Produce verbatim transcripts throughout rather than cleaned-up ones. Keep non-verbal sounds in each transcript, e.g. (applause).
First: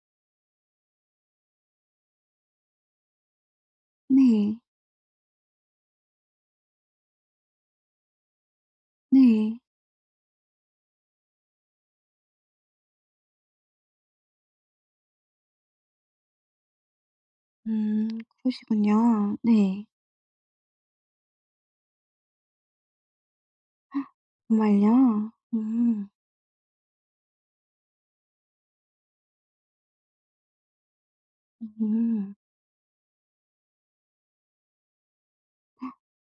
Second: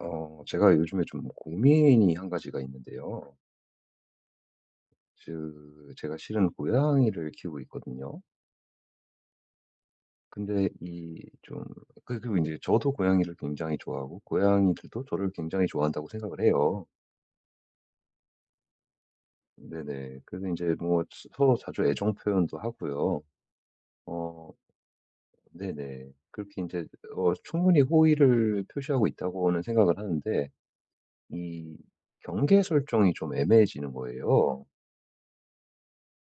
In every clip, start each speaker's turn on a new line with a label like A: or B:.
A: 어, 제가 요즘에 좀 고민이 한 가지가 있는데요.
B: 네.
A: 그, 제가 실은 고양이를 키우고 있거든요.
B: 네.
A: 근데 이 좀, 그- 그리고 이제 저도 고양이를 굉장히 좋아하고, 고양이들도 저를 굉장히 좋아한다고 생각을 해요.
B: 음, 그러시군요. 네.
A: 네네. 그래서 이제 뭐 스- 서로 자주 애정 표현도 하고요. 어,
B: 정말요? 음.
A: 네네. 그렇게 이제, 어, 충분히 호의를 표시하고 있다고는 생각을 하는데, 이
B: 음.
A: 경계 설정이 좀 애매해지는 거예요.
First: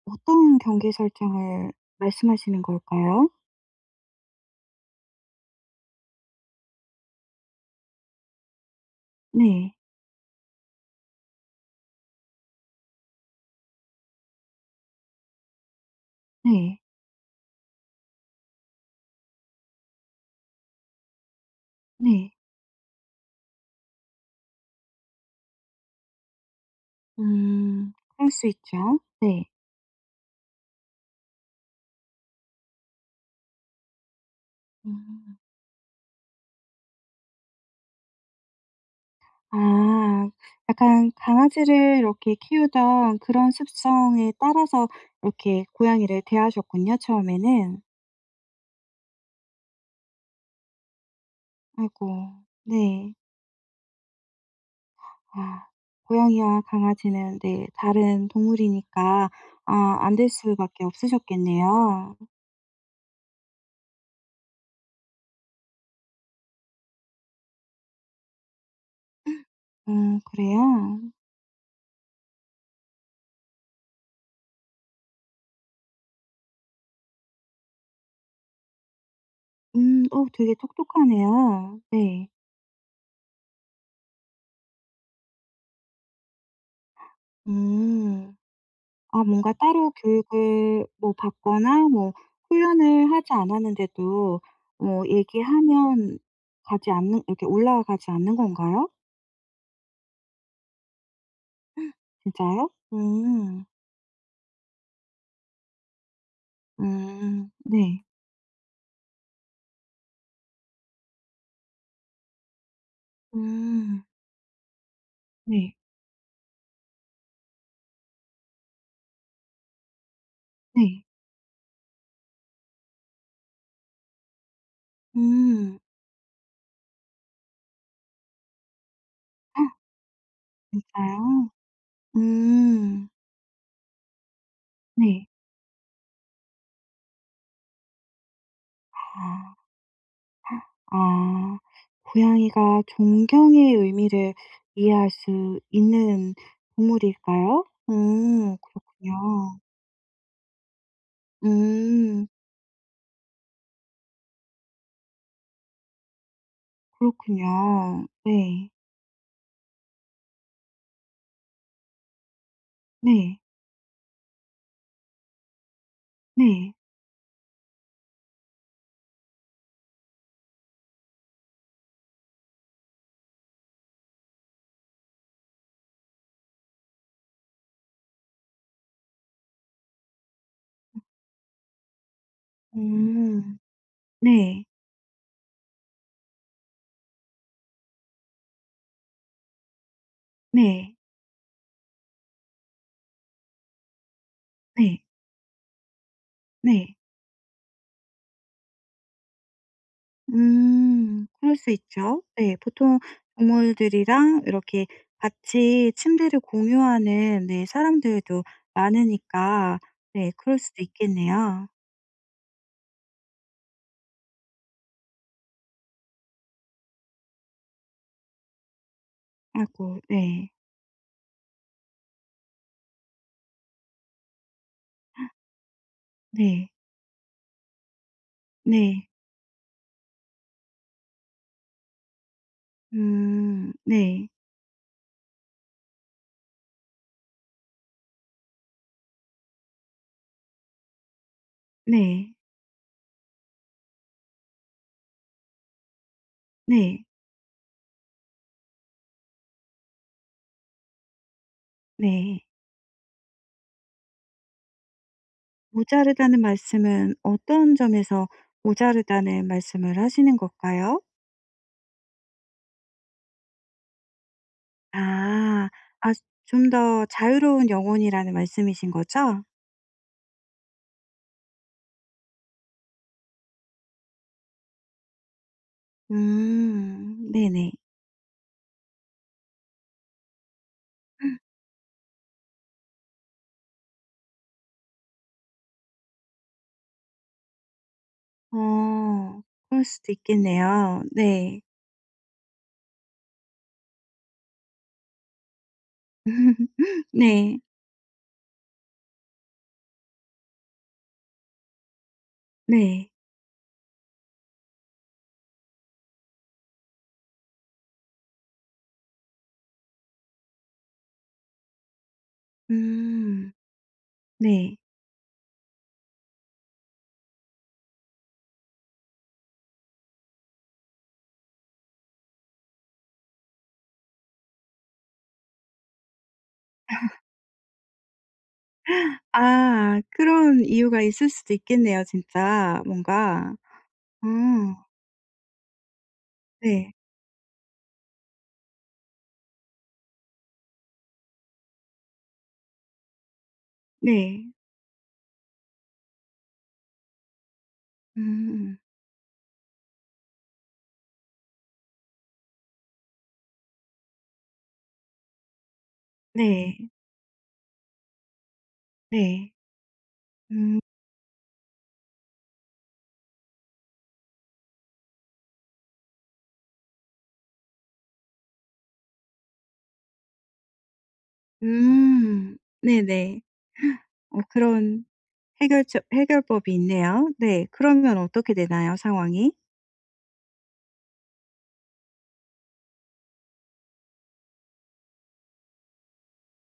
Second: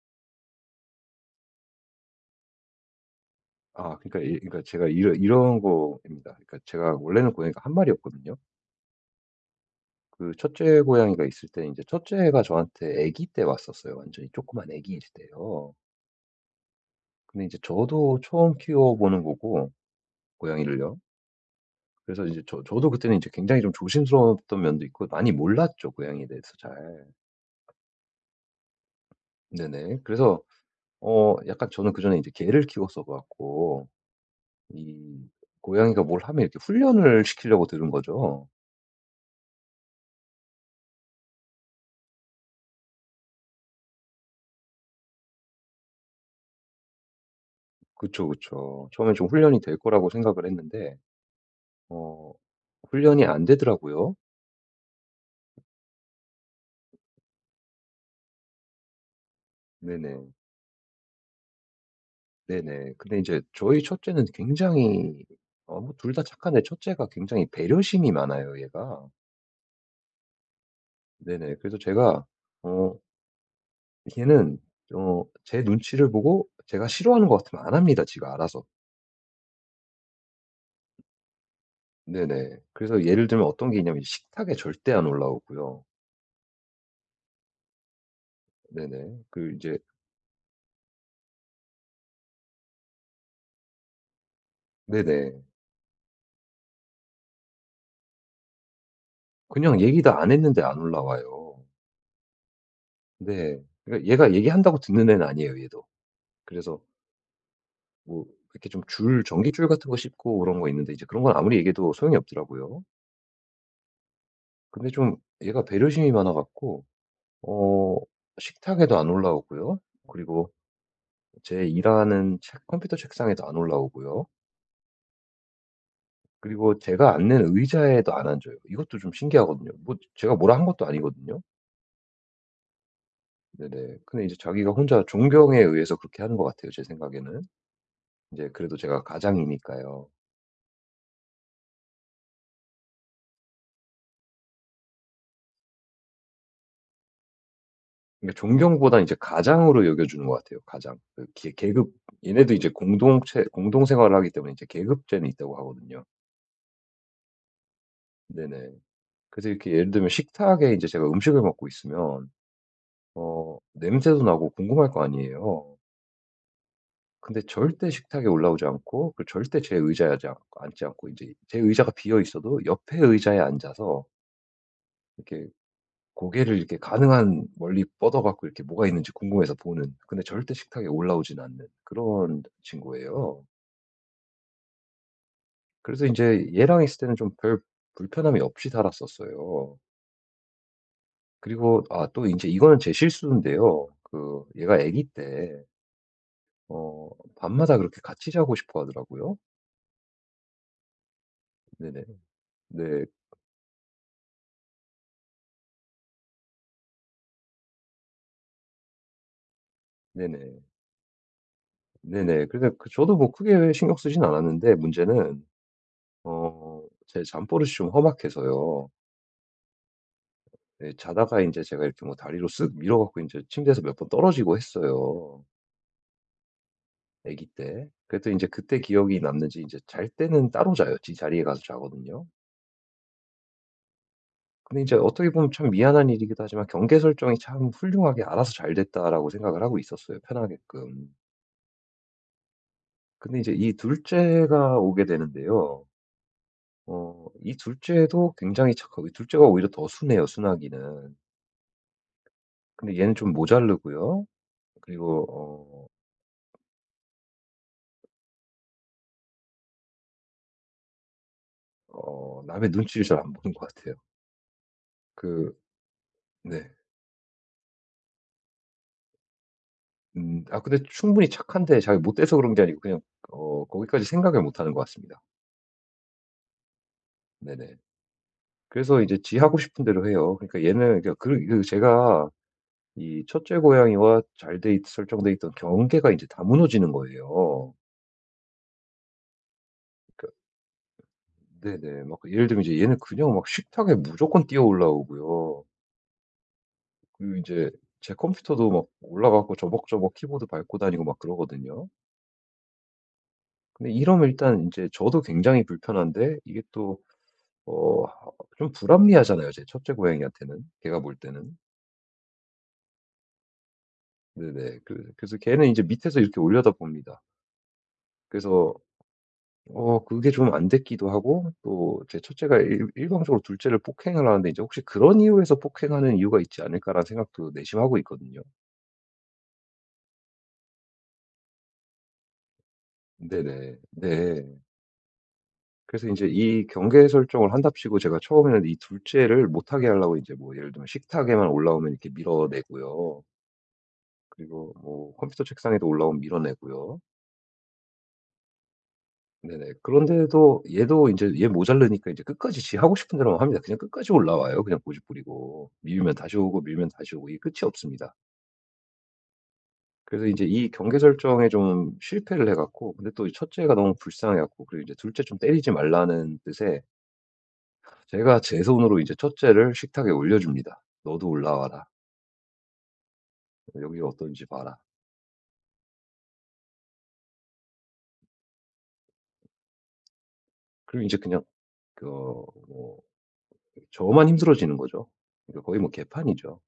B: 어떤 경계 설정을 말씀하시는 걸까요?
A: 아 그러니까 이 그러니까 제가 이런 이런 거입니다. 그러니까 제가 원래는 고양이가 한 마리였거든요.
B: 네.
A: 그 첫째 고양이가 있을 때 이제 첫 째가 저한테 아기 때 왔었어요. 완전히 조그만 아기일 때요.
B: 네.
A: 근데 이제 저도 처음 키워보는 거고 고양이를요. 그래서
B: 네.
A: 이제 저 저도 그때는 이제 굉장히 좀 조심스러웠던 면도 있고 많이 몰랐죠, 고양이에 대해서 잘.
B: 음. 그럴 수 있죠. 네.
A: 네네. 그래서 어 약간 저는 그전에 이제 개를 키웠어 갖고 이
B: 음.
A: 고양이가 뭘 하면 이렇게 훈련을 시키려고 들은 거죠.
B: 아, 약간 강아지를 이렇게 키우던 그런 습성에 따라서 이렇게 고양이를 대하셨군요, 처음에는.
A: 그쵸, 그쵸. 처음에 좀 훈련이 될 거라고 생각을 했는데
B: 아이고.
A: 어
B: 네.
A: 훈련이 안 되더라고요.
B: 아, 고양이와 강아지는 네 다른 동물이니까 아 안 될
A: 네네.
B: 수밖에 없으셨겠네요.
A: 네네. 근데 이제 저희 첫째는 굉장히 어 뭐 둘 다 착한데 첫째가 굉장히 배려심이 많아요 얘가.
B: 음, 그래요?
A: 네네. 그래서 제가 어 얘는 어 제 눈치를 보고 제가 싫어하는 것 같으면 안 합니다, 지가 알아서.
B: 음, 어 되게 똑똑하네요. 네.
A: 네네. 그래서 예를 들면 어떤 게 있냐면 식탁에 절대 안 올라오고요.
B: 음.
A: 네네.
B: 아,
A: 그
B: 뭔가
A: 이제
B: 따로 교육을 뭐 받거나 뭐 훈련을 하지 않았는데도 뭐
A: 네네.
B: 얘기하면 가지 않는, 이렇게 올라가지 않는 건가요?
A: 그냥 얘기 다 안 했는데 안 올라와요.
B: 진짜요?
A: 네.
B: 음.
A: 그러니까 얘가 얘기한다고 듣는 애는 아니에요 얘도. 그래서
B: 음. 네.
A: 뭐 이렇게 좀 줄 전기줄 같은 거 씹고 그런 거 있는데 이제 그런 건 아무리 얘기해도 소용이 없더라고요.
B: 음.
A: 근데 좀 얘가
B: 네.
A: 배려심이 많아 갖고 어 식탁에도 안 올라오고요. 그리고
B: 네.
A: 제 일하는 책 컴퓨터 책상에도 안 올라오고요.
B: 음.
A: 그리고 제가 앉는 의자에도 안 앉아요. 이것도 좀 신기하거든요. 뭐 제가 뭐라 한 것도 아니거든요.
B: 진짜요? 음.
A: 네네. 근데 이제 자기가 혼자
B: 네.
A: 존경에 의해서 그렇게 하는 것 같아요 제 생각에는. 이제 그래도 제가
B: 아.
A: 가장이니까요.
B: 아. 고양이가 존경의 의미를 이해할 수 있는 동물일까요?
A: 그러니까
B: 음,
A: 존경보다는 이제
B: 그렇군요.
A: 가장으로 여겨주는 것 같아요, 가장. 그 계 계급
B: 음,
A: 얘네도 이제 공동체 공동 생활을 하기 때문에 이제 계급제는 있다고 하거든요.
B: 그렇군요. 네.
A: 네네. 그래서 이렇게 예를 들면 식탁에 이제 제가 음식을 먹고 있으면
B: 네.
A: 어 냄새도 나고 궁금할 거 아니에요.
B: 네.
A: 근데 절대 식탁에 올라오지 않고 그 절대 제 의자에 지않 앉지 않고 이제 제 의자가 비어 있어도 옆에 의자에 앉아서 이렇게 고개를 이렇게 가능한 멀리 뻗어 갖고 이렇게 뭐가 있는지 궁금해서 보는 근데 절대 식탁에 올라오진 않는 그런 친구예요.
B: 음. 네.
A: 그래서 이제 얘랑 있을 때는 좀 별 불편함이 없이 살았었어요.
B: 네.
A: 그리고 아 또 인제 이거는 제 실수인데요. 그 얘가
B: 네. 네.
A: 아기 때
B: 네.
A: 어 밤마다 그렇게 같이 자고 싶어 하더라고요.
B: 음. 그럴 수
A: 네네.
B: 있죠. 네. 보통
A: 네.
B: 동물들이랑 이렇게 같이 침대를 공유하는 네 사람들도 많으니까 네 그럴
A: 네네.
B: 수도 있겠네요.
A: 네네. 그래서 그 저도 뭐 크게 신경 쓰진 않았는데 문제는 어 제 잠버릇이 좀 험악해서요.
B: 아이고 네.
A: 예 자다가 인제 제가 이렇게 뭐 다리로 쓱 밀어 갖고 인제 침대에서 몇 번 떨어지고 했어요.
B: 네.
A: 아기 때. 그래도 이제 그때
B: 네.
A: 기억이 남는지 이제 잘 때는 따로 자요. 지 자리에 가서 자거든요.
B: 음. 네.
A: 근데 이제 어떻게 보면 참 미안한 일이기도 하지만 경계 설정이 참 훌륭하게 '알아서 잘 됐다.'라고 생각을 하고 있었어요, 편하게끔.
B: 네.
A: 근데 이제 이 둘 째가 오게 되는데요.
B: 네.
A: 어 이 둘 째도 굉장히 착하고 이 째가 오히려 더 순해요, 순하기는.
B: 네.
A: 근데 얘는 좀 모자르고요. 그리고 어
B: 모자르다는 말씀은 어떤 점에서 모자르다는 말씀을 하시는 걸까요?
A: 어 남의 눈치를 잘 안 보는 것 같아요. 그
B: 아. 아, 좀
A: 네.
B: 더 자유로운 영혼이라는 말씀이신 거죠?
A: 음. 아 근데 충분히 착한데 잘 못 돼서 그런 게 아니고 그냥 어 거기까지 생각을 못 하는 것 같습니다.
B: 음. 네네.
A: 네네. 그래서 이제 지 하고 싶은 대로 해요. 그러니까 얘는 그러니까 그 그 제가 이 첫째 고양이와 잘돼있 설정돼 있던 경계가 이제 다 무너지는 거예요.
B: 어. 그럴 수도
A: 그러니까
B: 있겠네요. 네.
A: 네네. 막 예를 들면 이제 얘는 그냥 막 식탁에 무조건 뛰어 올라오고요.
B: (laughs)
A: 그리고
B: 네.
A: 제제 컴퓨터도 막 올라가고 저벅저벅 키보드 밟고 다니고 막 그러거든요.
B: 네.
A: 근데 이러면 일단 이제 저도 굉장히 불편한데 이게 또 어 좀 불합리하잖아요 제 첫째 고양이한테는 걔가 볼 때는.
B: 음. 네.
A: 네네. 그 그래서 걔는 이제 밑에서 이렇게 올려다봅니다. 그래서 어 그게 좀 안 됐기도 하고 또 제 첫째가 일 일방적으로 둘째를 폭행을 하는데 이제 혹시 '그런 이유에서 폭행하는 이유가 있지 않을까.'라는 생각도 내심하고 있거든요.
B: 아, 그런 이유가 있을 수도 있겠네요, 진짜 뭔가.
A: 네네. 네.
B: 음,
A: 그래서 이제 이
B: 네.
A: 경계 설정을 한답시고 제가 처음에는 이 둘째를 못하게 하려고 이제 뭐 예를 들면 식탁에만 올라오면 이렇게 밀어내고요.
B: 네.
A: 그리고 뭐 컴퓨터 책상에도 올라오면 밀어내고요.
B: 음.
A: 네네. 그런데도 얘도 인제 얘 모자르니까 이제 끝까지 지 하고 싶은 대로만 합니다. 그냥 끝까지 올라와요 그냥 고집 부리고. 밀면 다시 오고
B: 네.
A: 밀면 다시 오고 이게 끝이 없습니다.
B: 네.
A: 그래서 인제 이
B: 음.
A: 경계 설정에 좀 실패를 해 갖고 근데 또 이 첫째가 너무 불쌍해 갖고 그리고 이제 둘째 좀 때리지 말라는 뜻에 제가 제 손으로 이제 첫째를 식탁에 올려줍니다. "너도 올라와라.
B: 음. 네네.
A: 여기가
B: 어
A: 어떤지 봐라."
B: 그런 해결 해결법이 있네요. 네. 그러면 어떻게 되나요, 상황이?
A: 그리고 인제 그냥 그 어 뭐 저만 힘들어지는 거죠. 그러니까 거의 뭐 개판이죠.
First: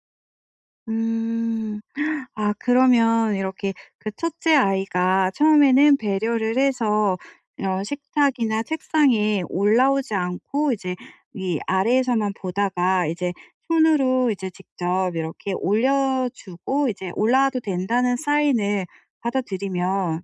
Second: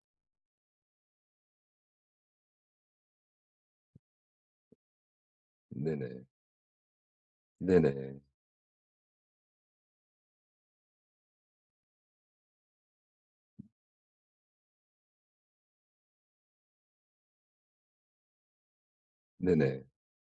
B: 음. (sucks teeth) 아, 그러면 이렇게 그 첫째 아이가 처음에는
A: 네네.
B: 배려를 해서 이런
A: 네네.
B: 식탁이나 책상에 올라오지 않고 이제 이 아래에서만 보다가 이제 손으로 이제 직접 이렇게 올려 주고 이제 올라와도 된다는 사인을
A: 네네.
B: 받아들이면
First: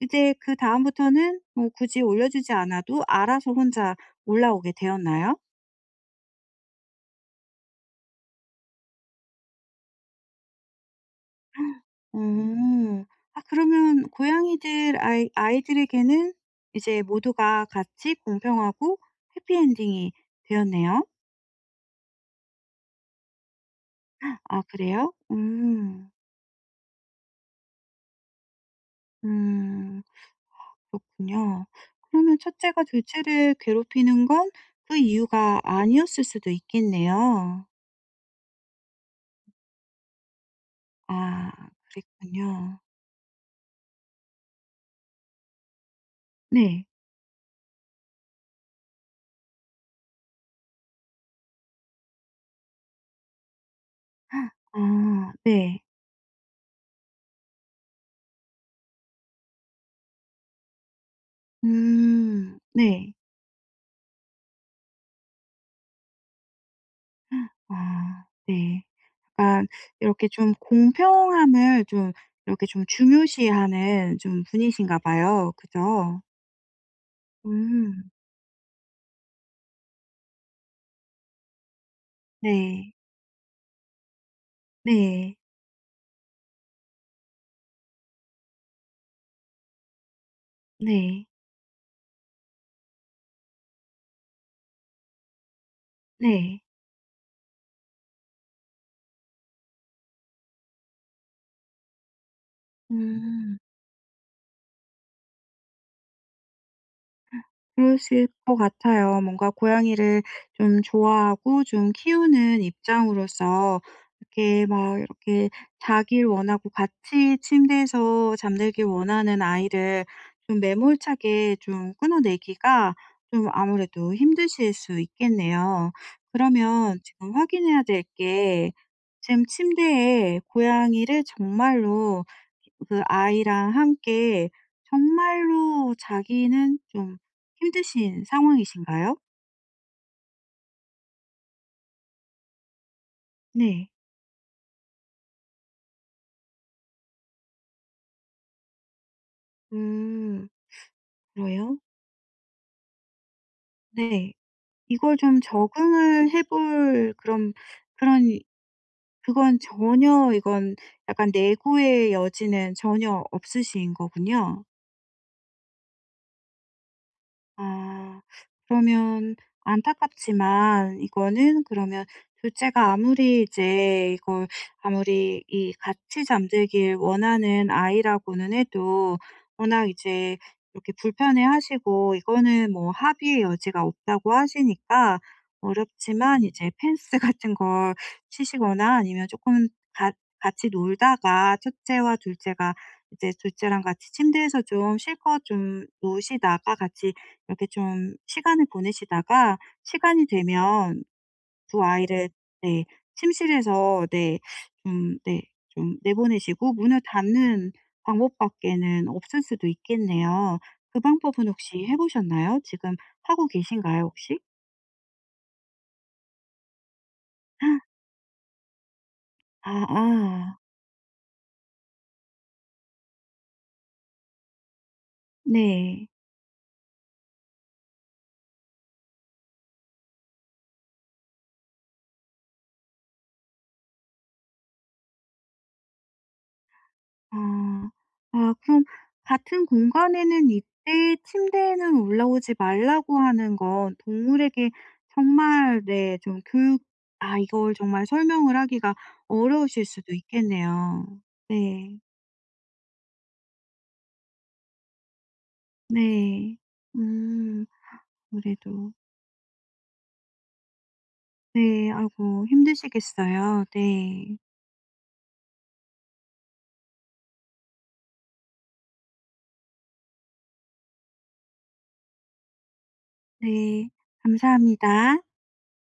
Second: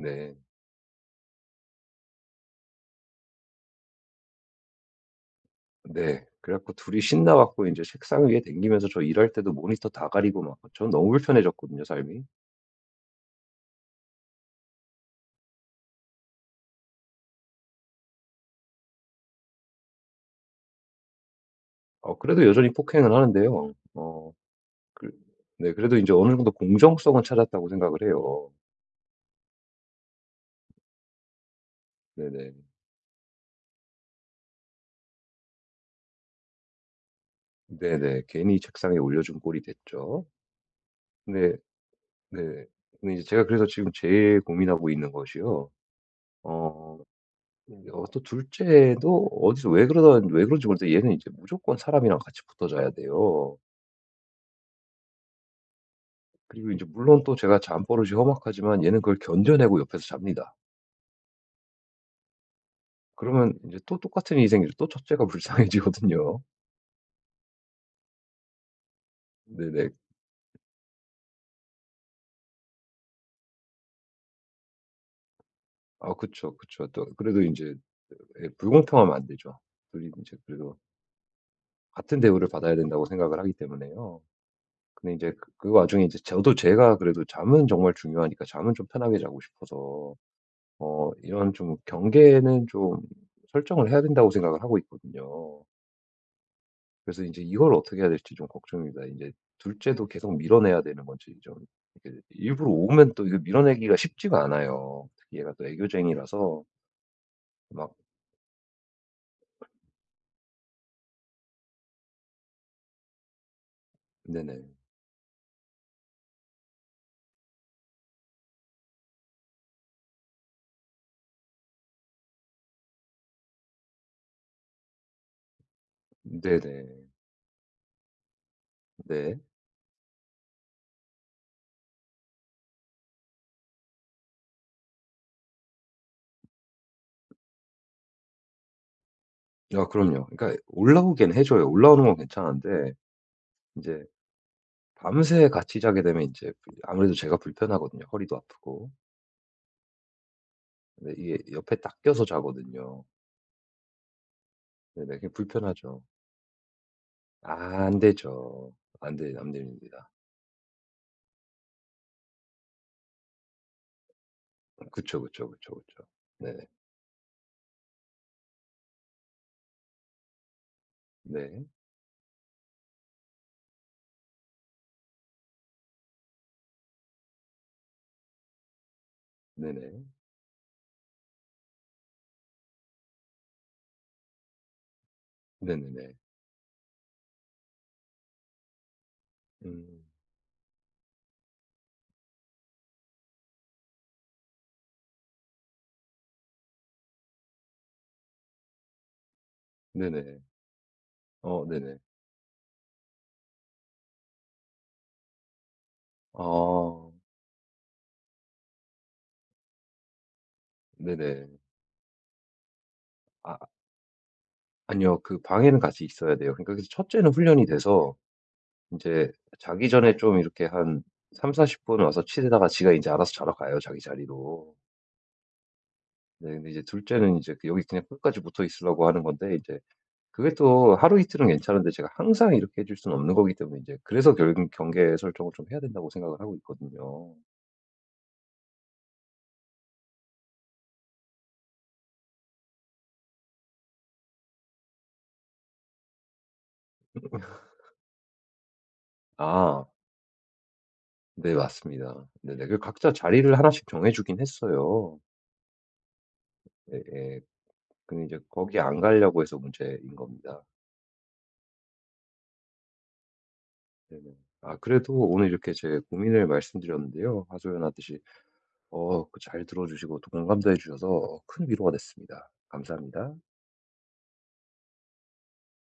B: 이제 그다음부터는 뭐 굳이 올려주지 않아도 알아서 혼자 올라오게 되었나요?
A: 네. 그래 갖고 둘이 신나 갖고 이제 책상 위에 댕기면서 저 일할 때도 모니터 다 가리고 막 전 너무 불편해졌거든요, 삶이.
B: 음. 아, 그러면 고양이들, 아이 아이들에게는 이제 모두가 같이 공평하고 해피 엔딩이 되었네요.
A: 어 그래도 여전히 폭행은 하는데요. 어
B: 아,
A: 그
B: 그래요?
A: 네 그래도 이
B: 음.
A: 제 어느 정도 공정성은 찾았다고 생각을 해요.
B: 음. 그렇군요. 그러면
A: 네네.
B: 첫째가 둘째를 괴롭히는 건 그 이유가 아니었을 수도 있겠네요.
A: 네네. 괜히 책상에 올려준 꼴이 됐죠.
B: 아,
A: 네 네.
B: 그랬군요.
A: 근데 이제 제가 그래서 지금 제일 고민하고 있는 것이요.
B: 네.
A: 어 어 또 둘째도 어디서 왜 그러다 왜 그런지 모르겠는데 얘는 이제 무조건 사람이랑 같이 붙어 자야 돼요.
B: 아 네.
A: 그리고 이제 물론 또 제가 잠버릇이 험악하지만 얘는 그걸 견뎌내고 옆에서 잡니다.
B: 음. 네.
A: 그러면 이제 또 똑같은 일이 생기죠. 또 첫째가 (laughs) 불쌍해지거든요.
B: 아 네. 약간
A: 네네.
B: 이렇게 좀 공평함을 좀 이렇게 좀 중요시하는 좀 분이신가 봐요.
A: 아
B: 그죠?
A: 그쵸, 그쵸. 또 그래도 이제
B: 음.
A: 예 불공평하면 안 되죠. 둘이 제 그래도 같은 대우를 받아야
B: 네.
A: 된다고 생각을 하기 때문에요. 근데 이제
B: 네.
A: 그 그 와중에 이제 저도 제가 그래도 잠은 정말 중요하니까 잠은 좀 편하게 자고 싶어서 어
B: 네.
A: 이런 좀 경계는 좀 설정을 해야 된다고 생각을 하고 있거든요.
B: 네.
A: 그래서 이제 이걸 어떻게 해야 될지 좀 걱정입니다. 이제 둘째도 계속 밀어내야 되는 건지 좀 이렇게 일부러 오면 또 이거
B: 음.
A: 밀어내기가 쉽지가 않아요. 특히 얘가 또 애교쟁이라서 막
B: 그러실 것 같아요. 뭔가 고양이를 좀 좋아하고 좀 키우는 입장으로서
A: 네네.
B: 이렇게 막 이렇게 자길 원하고 같이 침대에서 잠들길 원하는 아이를 좀 매몰차게 좀 끊어내기가 좀 아무래도 힘드실 수 있겠네요. 그러면
A: 네네.
B: 지금 확인해야 될 게,
A: 네.
B: 지금 침대에 고양이를 정말로 그 아이랑 함께 정말로 자기는 좀 힘드신 상황이신가요?
A: 아 그럼요. 그러니까 올라오긴 해 줘요. 올라오는 건 괜찮은데
B: 네.
A: 인제 밤새 같이 자게 되면 인제 그 아무래도 제가 불편하거든요, 허리도 아프고.
B: 음.
A: 근데 이게 옆에
B: 그래요?
A: 딱 껴서 자거든요.
B: 네.
A: 네네.
B: 이걸
A: 그게
B: 좀
A: 불편하죠.
B: 적응을 해볼 그런
A: 아 안
B: 그런
A: 되죠. 안 돼 안
B: 그건
A: 됩니다.
B: 전혀, 이건 약간 내구의 여지는 전혀 없으신 거군요.
A: 그쵸, 그쵸, 그쵸, 그쵸. 네네.
B: 아. 그러면 안타깝지만 이거는
A: 네.
B: 그러면 둘째가 아무리 이제 이걸, 아무리 이 같이 잠들길 원하는 아이라고는 해도 워낙
A: 네네.
B: 이제 이렇게 불편해하시고 이거는 뭐 합의의 여지가 없다고 하시니까
A: 네네네.
B: 어렵지만 이제 펜스 같은 걸 치시거나 아니면 조금
A: 음.
B: 같 같이 놀다가 첫째와 둘째가 이제 둘째랑 같이 침대에서 좀 실컷 좀 노시다가 같이 이렇게 좀 시간을 보내시다가 시간이
A: 네네.
B: 되면
A: 어
B: 두
A: 네네.
B: 아이를 네 침실에서 네 좀 네 좀
A: 아
B: 내보내시고 문을 닫는 방법밖에는 없을 수도 있겠네요. 그 방법은
A: 네네.
B: 혹시 해 보셨나요? 지금 하고
A: 아
B: 계신가요, 혹시?
A: 아니요. 그 방에는 같이 있어야 돼요. 그러니까 그래서 첫째는 훈련이 돼서 인제
B: 아
A: 자기 전에 좀
B: 아.
A: 이렇게 한삼4 십 분 와서 치대다가 지가 인제 알아서 자러 가요, 자기 자리로.
B: 네.
A: 네 근데 이제 둘째는 이제 그 여기 그냥 끝까지 붙어 있으려고 하는 건데 이제 그게 또 하루 이틀은 괜찮은데 제가 항상 이렇게 해줄 수는 없는 거기 때문에 이제 그래서 결국 경계 설정을 좀 해야 된다고 생각을 하고 있거든요.
B: 아. 아, 그럼 같은 공간에는, 이때 침대에는 올라오지 말라고 하는 건 동물에게 정말 네 좀 교육, 아 이걸 정말 설명을 하기가
A: 아.
B: 어려우실 수도 있겠네요.
A: 네
B: 네.
A: 맞습니다. 네네. 그 각자 자리를 하나씩 정해 주긴 했어요.
B: 네.
A: 예예.
B: 음.
A: 근데 이제 거기
B: 아무래도.
A: 안 가려고 해서 문제인 겁니다.
B: 네. 아이고 힘드시겠어요.
A: 네네.
B: 네.
A: 아 그래도 오늘 이렇게 제 고민을 말씀드렸는데요. 하소연하듯이 어 그잘 들어 주시고 또 공감도 해 주셔서 큰 위로가 됐습니다. 감사합니다.
B: 네. 감사합니다.